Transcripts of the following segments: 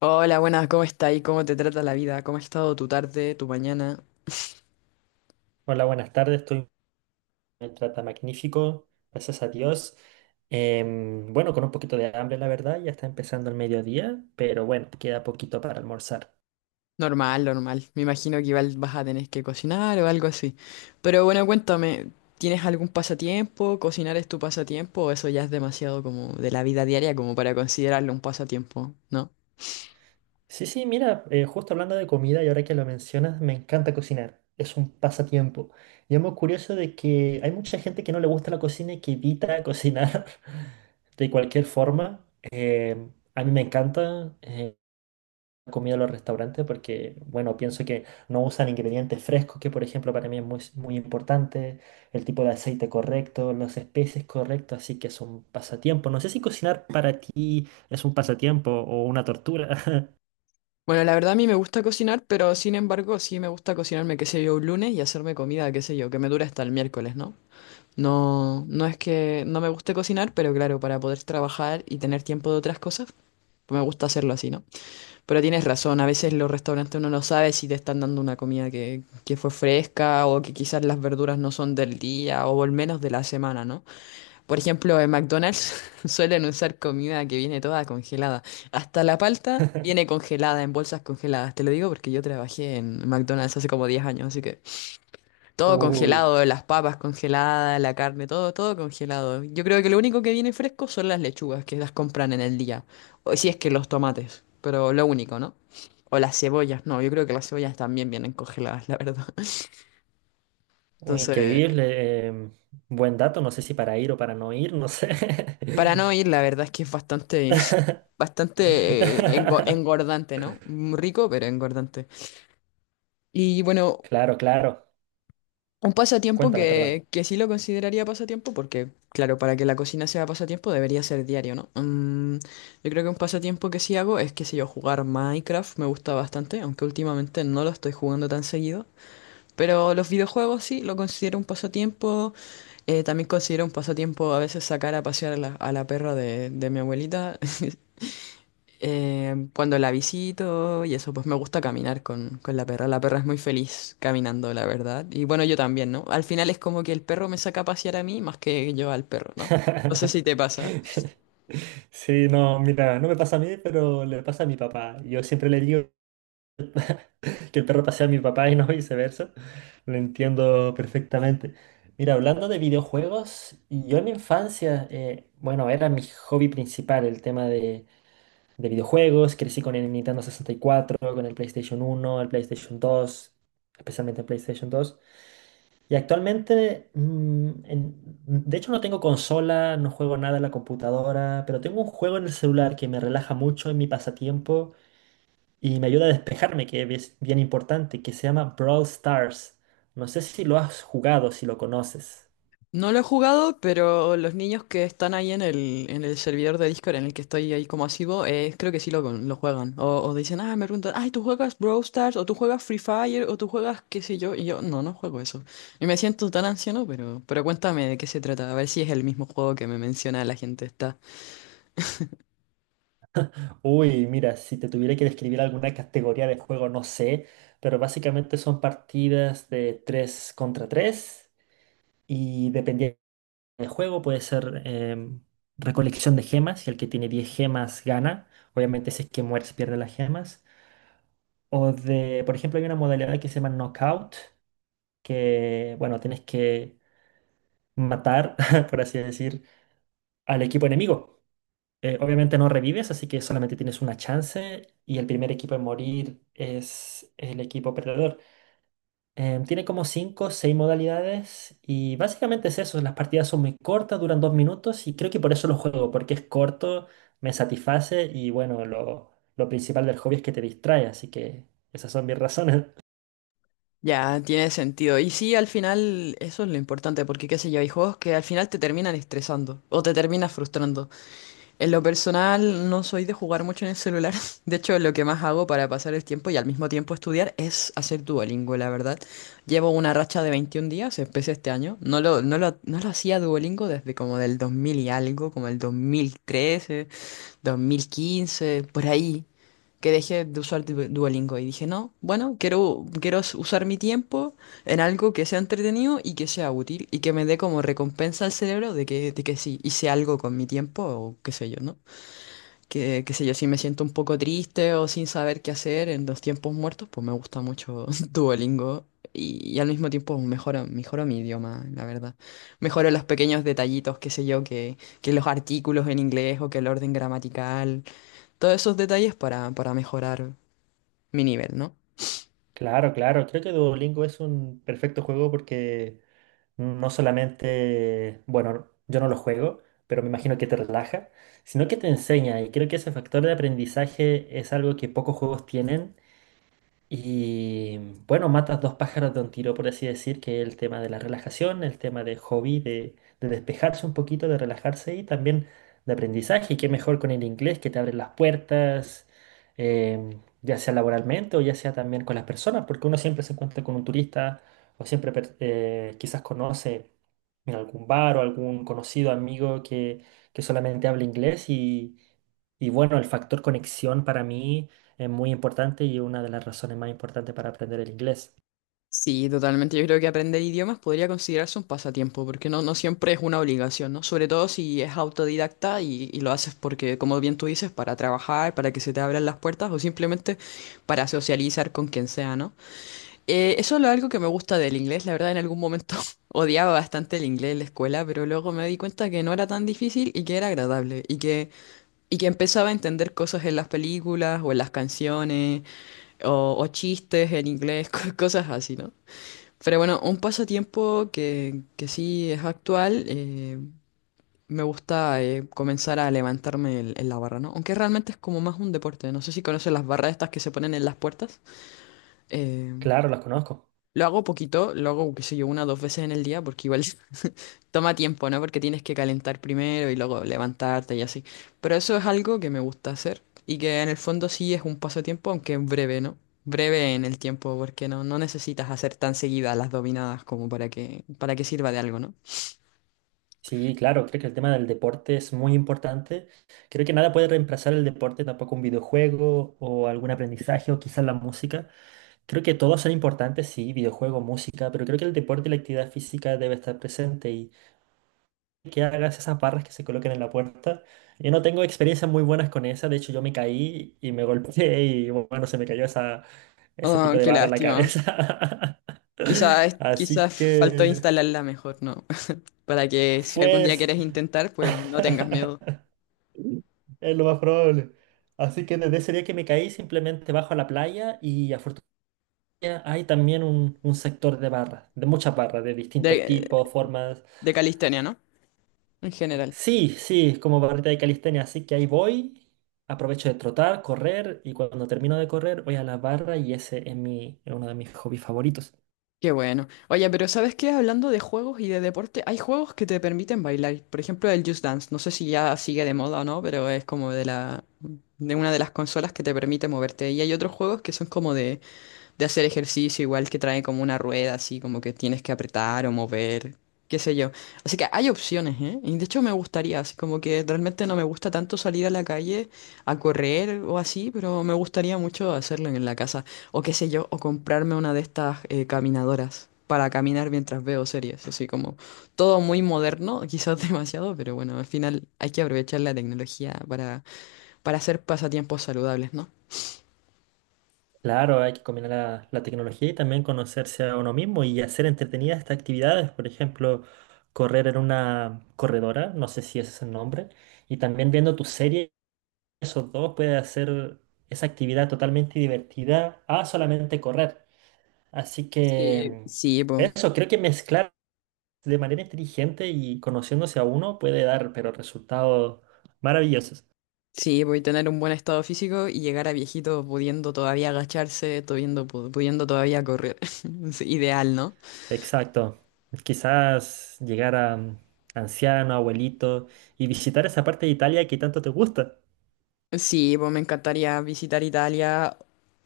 Hola, buenas, ¿cómo está y ¿cómo te trata la vida? ¿Cómo ha estado tu tarde, tu mañana? Hola, buenas tardes. Estoy me trata magnífico, gracias a Dios. Bueno, con un poquito de hambre, la verdad, ya está empezando el mediodía, pero bueno, queda poquito para almorzar. Normal, normal. Me imagino que igual vas a tener que cocinar o algo así. Pero bueno, cuéntame, ¿tienes algún pasatiempo? ¿Cocinar es tu pasatiempo? ¿O eso ya es demasiado como de la vida diaria como para considerarlo un pasatiempo? ¿No? Sí, sí, mira, justo hablando de comida y ahora que lo mencionas, me encanta cocinar. Es un pasatiempo. Y es muy curioso de que hay mucha gente que no le gusta la cocina y que evita cocinar de cualquier forma. A mí me encanta. Comido en los restaurantes porque, bueno, pienso que no usan ingredientes frescos, que por ejemplo para mí es muy, muy importante, el tipo de aceite correcto, las especies correctas, así que es un pasatiempo. No sé si cocinar para ti es un pasatiempo o una tortura. Bueno, la verdad a mí me gusta cocinar, pero sin embargo sí me gusta cocinarme, qué sé yo, un lunes y hacerme comida, qué sé yo, que me dure hasta el miércoles, ¿no? No, no es que no me guste cocinar, pero claro, para poder trabajar y tener tiempo de otras cosas, me gusta hacerlo así, ¿no? Pero tienes razón, a veces los restaurantes uno no sabe si te están dando una comida que fue fresca o que quizás las verduras no son del día o al menos de la semana, ¿no? Por ejemplo, en McDonald's suelen usar comida que viene toda congelada. Hasta la palta viene congelada en bolsas congeladas. Te lo digo porque yo trabajé en McDonald's hace como 10 años, así que todo Uy, congelado, las papas congeladas, la carne, todo, todo congelado. Yo creo que lo único que viene fresco son las lechugas que las compran en el día. O si es que los tomates, pero lo único, ¿no? O las cebollas, no, yo creo que las cebollas también vienen congeladas, la verdad. uy, Entonces, increíble. Buen dato, no sé si para ir o para no ir, no sé. para no ir, la verdad es que es bastante, bastante engordante, ¿no? Rico, pero engordante. Y bueno, Claro, claro. un pasatiempo Cuéntame, perdón. que sí lo consideraría pasatiempo porque, claro, para que la cocina sea pasatiempo debería ser diario, ¿no? Yo creo que un pasatiempo que sí hago es, qué sé yo, jugar Minecraft. Me gusta bastante, aunque últimamente no lo estoy jugando tan seguido. Pero los videojuegos sí lo considero un pasatiempo. También considero un pasatiempo a veces sacar a pasear a la perra de mi abuelita. Cuando la visito y eso, pues me gusta caminar con la perra. La perra es muy feliz caminando, la verdad. Y bueno, yo también, ¿no? Al final es como que el perro me saca a pasear a mí más que yo al perro, ¿no? No sé si te pasa. Sí, no, mira, no me pasa a mí, pero le pasa a mi papá. Yo siempre le digo que el perro pasea a mi papá y no viceversa. Lo entiendo perfectamente. Mira, hablando de videojuegos, yo en mi infancia, bueno, era mi hobby principal el tema de videojuegos. Crecí con el Nintendo sesenta y cuatro, con el PlayStation uno, el PlayStation dos, especialmente el PlayStation dos. Y actualmente, de hecho no tengo consola, no juego nada en la computadora, pero tengo un juego en el celular que me relaja mucho en mi pasatiempo y me ayuda a despejarme, que es bien importante, que se llama Brawl Stars. No sé si lo has jugado, si lo conoces. No lo he jugado, pero los niños que están ahí en el servidor de Discord en el que estoy ahí como asiduo, creo que sí lo juegan. O dicen, me preguntan, ay, ¿tú juegas Brawl Stars? ¿O tú juegas Free Fire? ¿O tú juegas qué sé yo? Y yo, no, no juego eso. Y me siento tan anciano, pero cuéntame de qué se trata, a ver si es el mismo juego que me menciona la gente esta. Uy, mira, si te tuviera que describir alguna categoría de juego, no sé, pero básicamente son partidas de 3 contra 3 y dependiendo el juego puede ser recolección de gemas y el que tiene 10 gemas gana. Obviamente si es que mueres pierde las gemas. O de, por ejemplo, hay una modalidad que se llama knockout, que, bueno, tienes que matar, por así decir, al equipo enemigo. Obviamente no revives, así que solamente tienes una chance y el primer equipo en morir es el equipo perdedor. Tiene como 5 o 6 modalidades y básicamente es eso, las partidas son muy cortas, duran 2 minutos y creo que por eso lo juego, porque es corto, me satisface y bueno, lo principal del hobby es que te distrae, así que esas son mis razones. Ya, tiene sentido. Y sí, al final, eso es lo importante, porque qué sé yo, hay juegos que al final te terminan estresando o te terminas frustrando. En lo personal, no soy de jugar mucho en el celular. De hecho, lo que más hago para pasar el tiempo y al mismo tiempo estudiar es hacer Duolingo, la verdad. Llevo una racha de 21 días, empecé este año. No lo hacía Duolingo desde como del 2000 y algo, como el 2013. 2015, por ahí, que dejé de usar Duolingo y dije, no, bueno, quiero usar mi tiempo en algo que sea entretenido y que sea útil y que me dé como recompensa al cerebro de que sí, hice algo con mi tiempo o qué sé yo, ¿no? Que, qué sé yo, si me siento un poco triste o sin saber qué hacer en los tiempos muertos, pues me gusta mucho Duolingo. Y al mismo tiempo mejoro, mejoro mi idioma, la verdad. Mejoro los pequeños detallitos, qué sé yo, que los artículos en inglés o que el orden gramatical, todos esos detalles para mejorar mi nivel, ¿no? Claro, claro, creo que Duolingo es un perfecto juego porque no solamente, bueno, yo no lo juego, pero me imagino que te relaja, sino que te enseña y creo que ese factor de aprendizaje es algo que pocos juegos tienen. Y bueno, matas dos pájaros de un tiro, por así decir, que es el tema de la relajación, el tema de hobby, de despejarse un poquito, de relajarse y también de aprendizaje. Y qué mejor con el inglés que te abre las puertas, eh, ya sea laboralmente o ya sea también con las personas, porque uno siempre se encuentra con un turista o siempre quizás conoce en algún bar o algún conocido amigo que solamente habla inglés y bueno, el factor conexión para mí. Es muy importante y una de las razones más importantes para aprender el inglés. Sí, totalmente. Yo creo que aprender idiomas podría considerarse un pasatiempo, porque no, no siempre es una obligación, ¿no? Sobre todo si es autodidacta y lo haces porque, como bien tú dices, para trabajar, para que se te abran las puertas o simplemente para socializar con quien sea, ¿no? Eso es algo que me gusta del inglés. La verdad, en algún momento odiaba bastante el inglés en la escuela, pero luego me di cuenta que no era tan difícil y que era agradable y que empezaba a entender cosas en las películas o en las canciones, o chistes en inglés, cosas así, ¿no? Pero bueno, un pasatiempo que sí es actual, me gusta comenzar a levantarme en la barra, ¿no? Aunque realmente es como más un deporte, no sé si conoces las barras estas que se ponen en las puertas. Eh, Claro, las conozco. lo hago poquito, lo hago, qué sé yo, una o dos veces en el día, porque igual toma tiempo, ¿no? Porque tienes que calentar primero y luego levantarte y así. Pero eso es algo que me gusta hacer y que en el fondo sí es un pasatiempo, aunque es breve, ¿no? Breve en el tiempo, porque no, no necesitas hacer tan seguidas las dominadas como para que sirva de algo, ¿no? Sí, claro, creo que el tema del deporte es muy importante. Creo que nada puede reemplazar el deporte, tampoco un videojuego o algún aprendizaje o quizás la música. Creo que todos son importantes, sí, videojuego, música, pero creo que el deporte y la actividad física debe estar presente que hagas esas barras que se coloquen en la puerta. Yo no tengo experiencias muy buenas con esa, de hecho yo me caí y me golpeé y bueno, se me cayó ese Oh, tipo de qué barra en la lástima. cabeza. Quizás, Así quizás faltó que, instalarla mejor, ¿no? Para que si algún día pues, quieres intentar, pues no tengas miedo. es lo más probable. Así que desde ese día que me caí, simplemente bajo a la playa y afortunadamente hay también un sector de barras, de muchas barras, de distintos De, tipos, formas. de calistenia, ¿no? En general. Sí, sí, es como barrita de calistenia, así que ahí voy, aprovecho de trotar, correr y cuando termino de correr voy a la barra y ese es es uno de mis hobbies favoritos. Qué bueno. Oye, pero ¿sabes qué? Hablando de juegos y de deporte, hay juegos que te permiten bailar. Por ejemplo, el Just Dance. No sé si ya sigue de moda o no, pero es como de una de las consolas que te permite moverte. Y hay otros juegos que son como de hacer ejercicio, igual que trae como una rueda, así como que tienes que apretar o mover, qué sé yo. Así que hay opciones, ¿eh? Y de hecho me gustaría, así como que realmente no me gusta tanto salir a la calle a correr o así, pero me gustaría mucho hacerlo en la casa, o qué sé yo, o comprarme una de estas caminadoras, para caminar mientras veo series, así como todo muy moderno, quizás demasiado, pero bueno, al final hay que aprovechar la tecnología para hacer pasatiempos saludables, ¿no? Claro, hay que combinar la tecnología y también conocerse a uno mismo y hacer entretenidas estas actividades, por ejemplo, correr en una corredora, no sé si ese es el nombre, y también viendo tu serie, esos dos puede hacer esa actividad totalmente divertida a solamente correr. Así que... Sí, mm, sí, po. Eso, creo que mezclar de manera inteligente y conociéndose a uno puede dar, pero resultados maravillosos. Sí, voy a tener un buen estado físico y llegar a viejito pudiendo todavía agacharse, pudiendo todavía correr. Es ideal, ¿no? Exacto. Quizás llegar a anciano, abuelito y visitar esa parte de Italia que tanto te gusta. Sí, pues me encantaría visitar Italia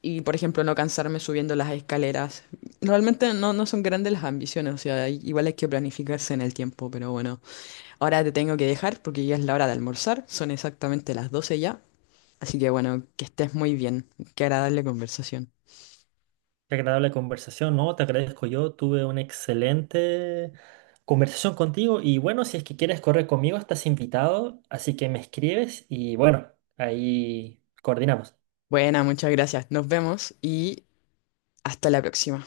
y, por ejemplo, no cansarme subiendo las escaleras. Realmente no, no son grandes las ambiciones, o sea, igual hay que planificarse en el tiempo, pero bueno. Ahora te tengo que dejar porque ya es la hora de almorzar, son exactamente las 12 ya. Así que bueno, que estés muy bien. Qué agradable conversación. Qué agradable conversación, ¿no? Te agradezco yo. Tuve una excelente conversación contigo y bueno, si es que quieres correr conmigo, estás invitado, así que me escribes y bueno, ahí coordinamos. Buena, muchas gracias. Nos vemos y hasta la próxima.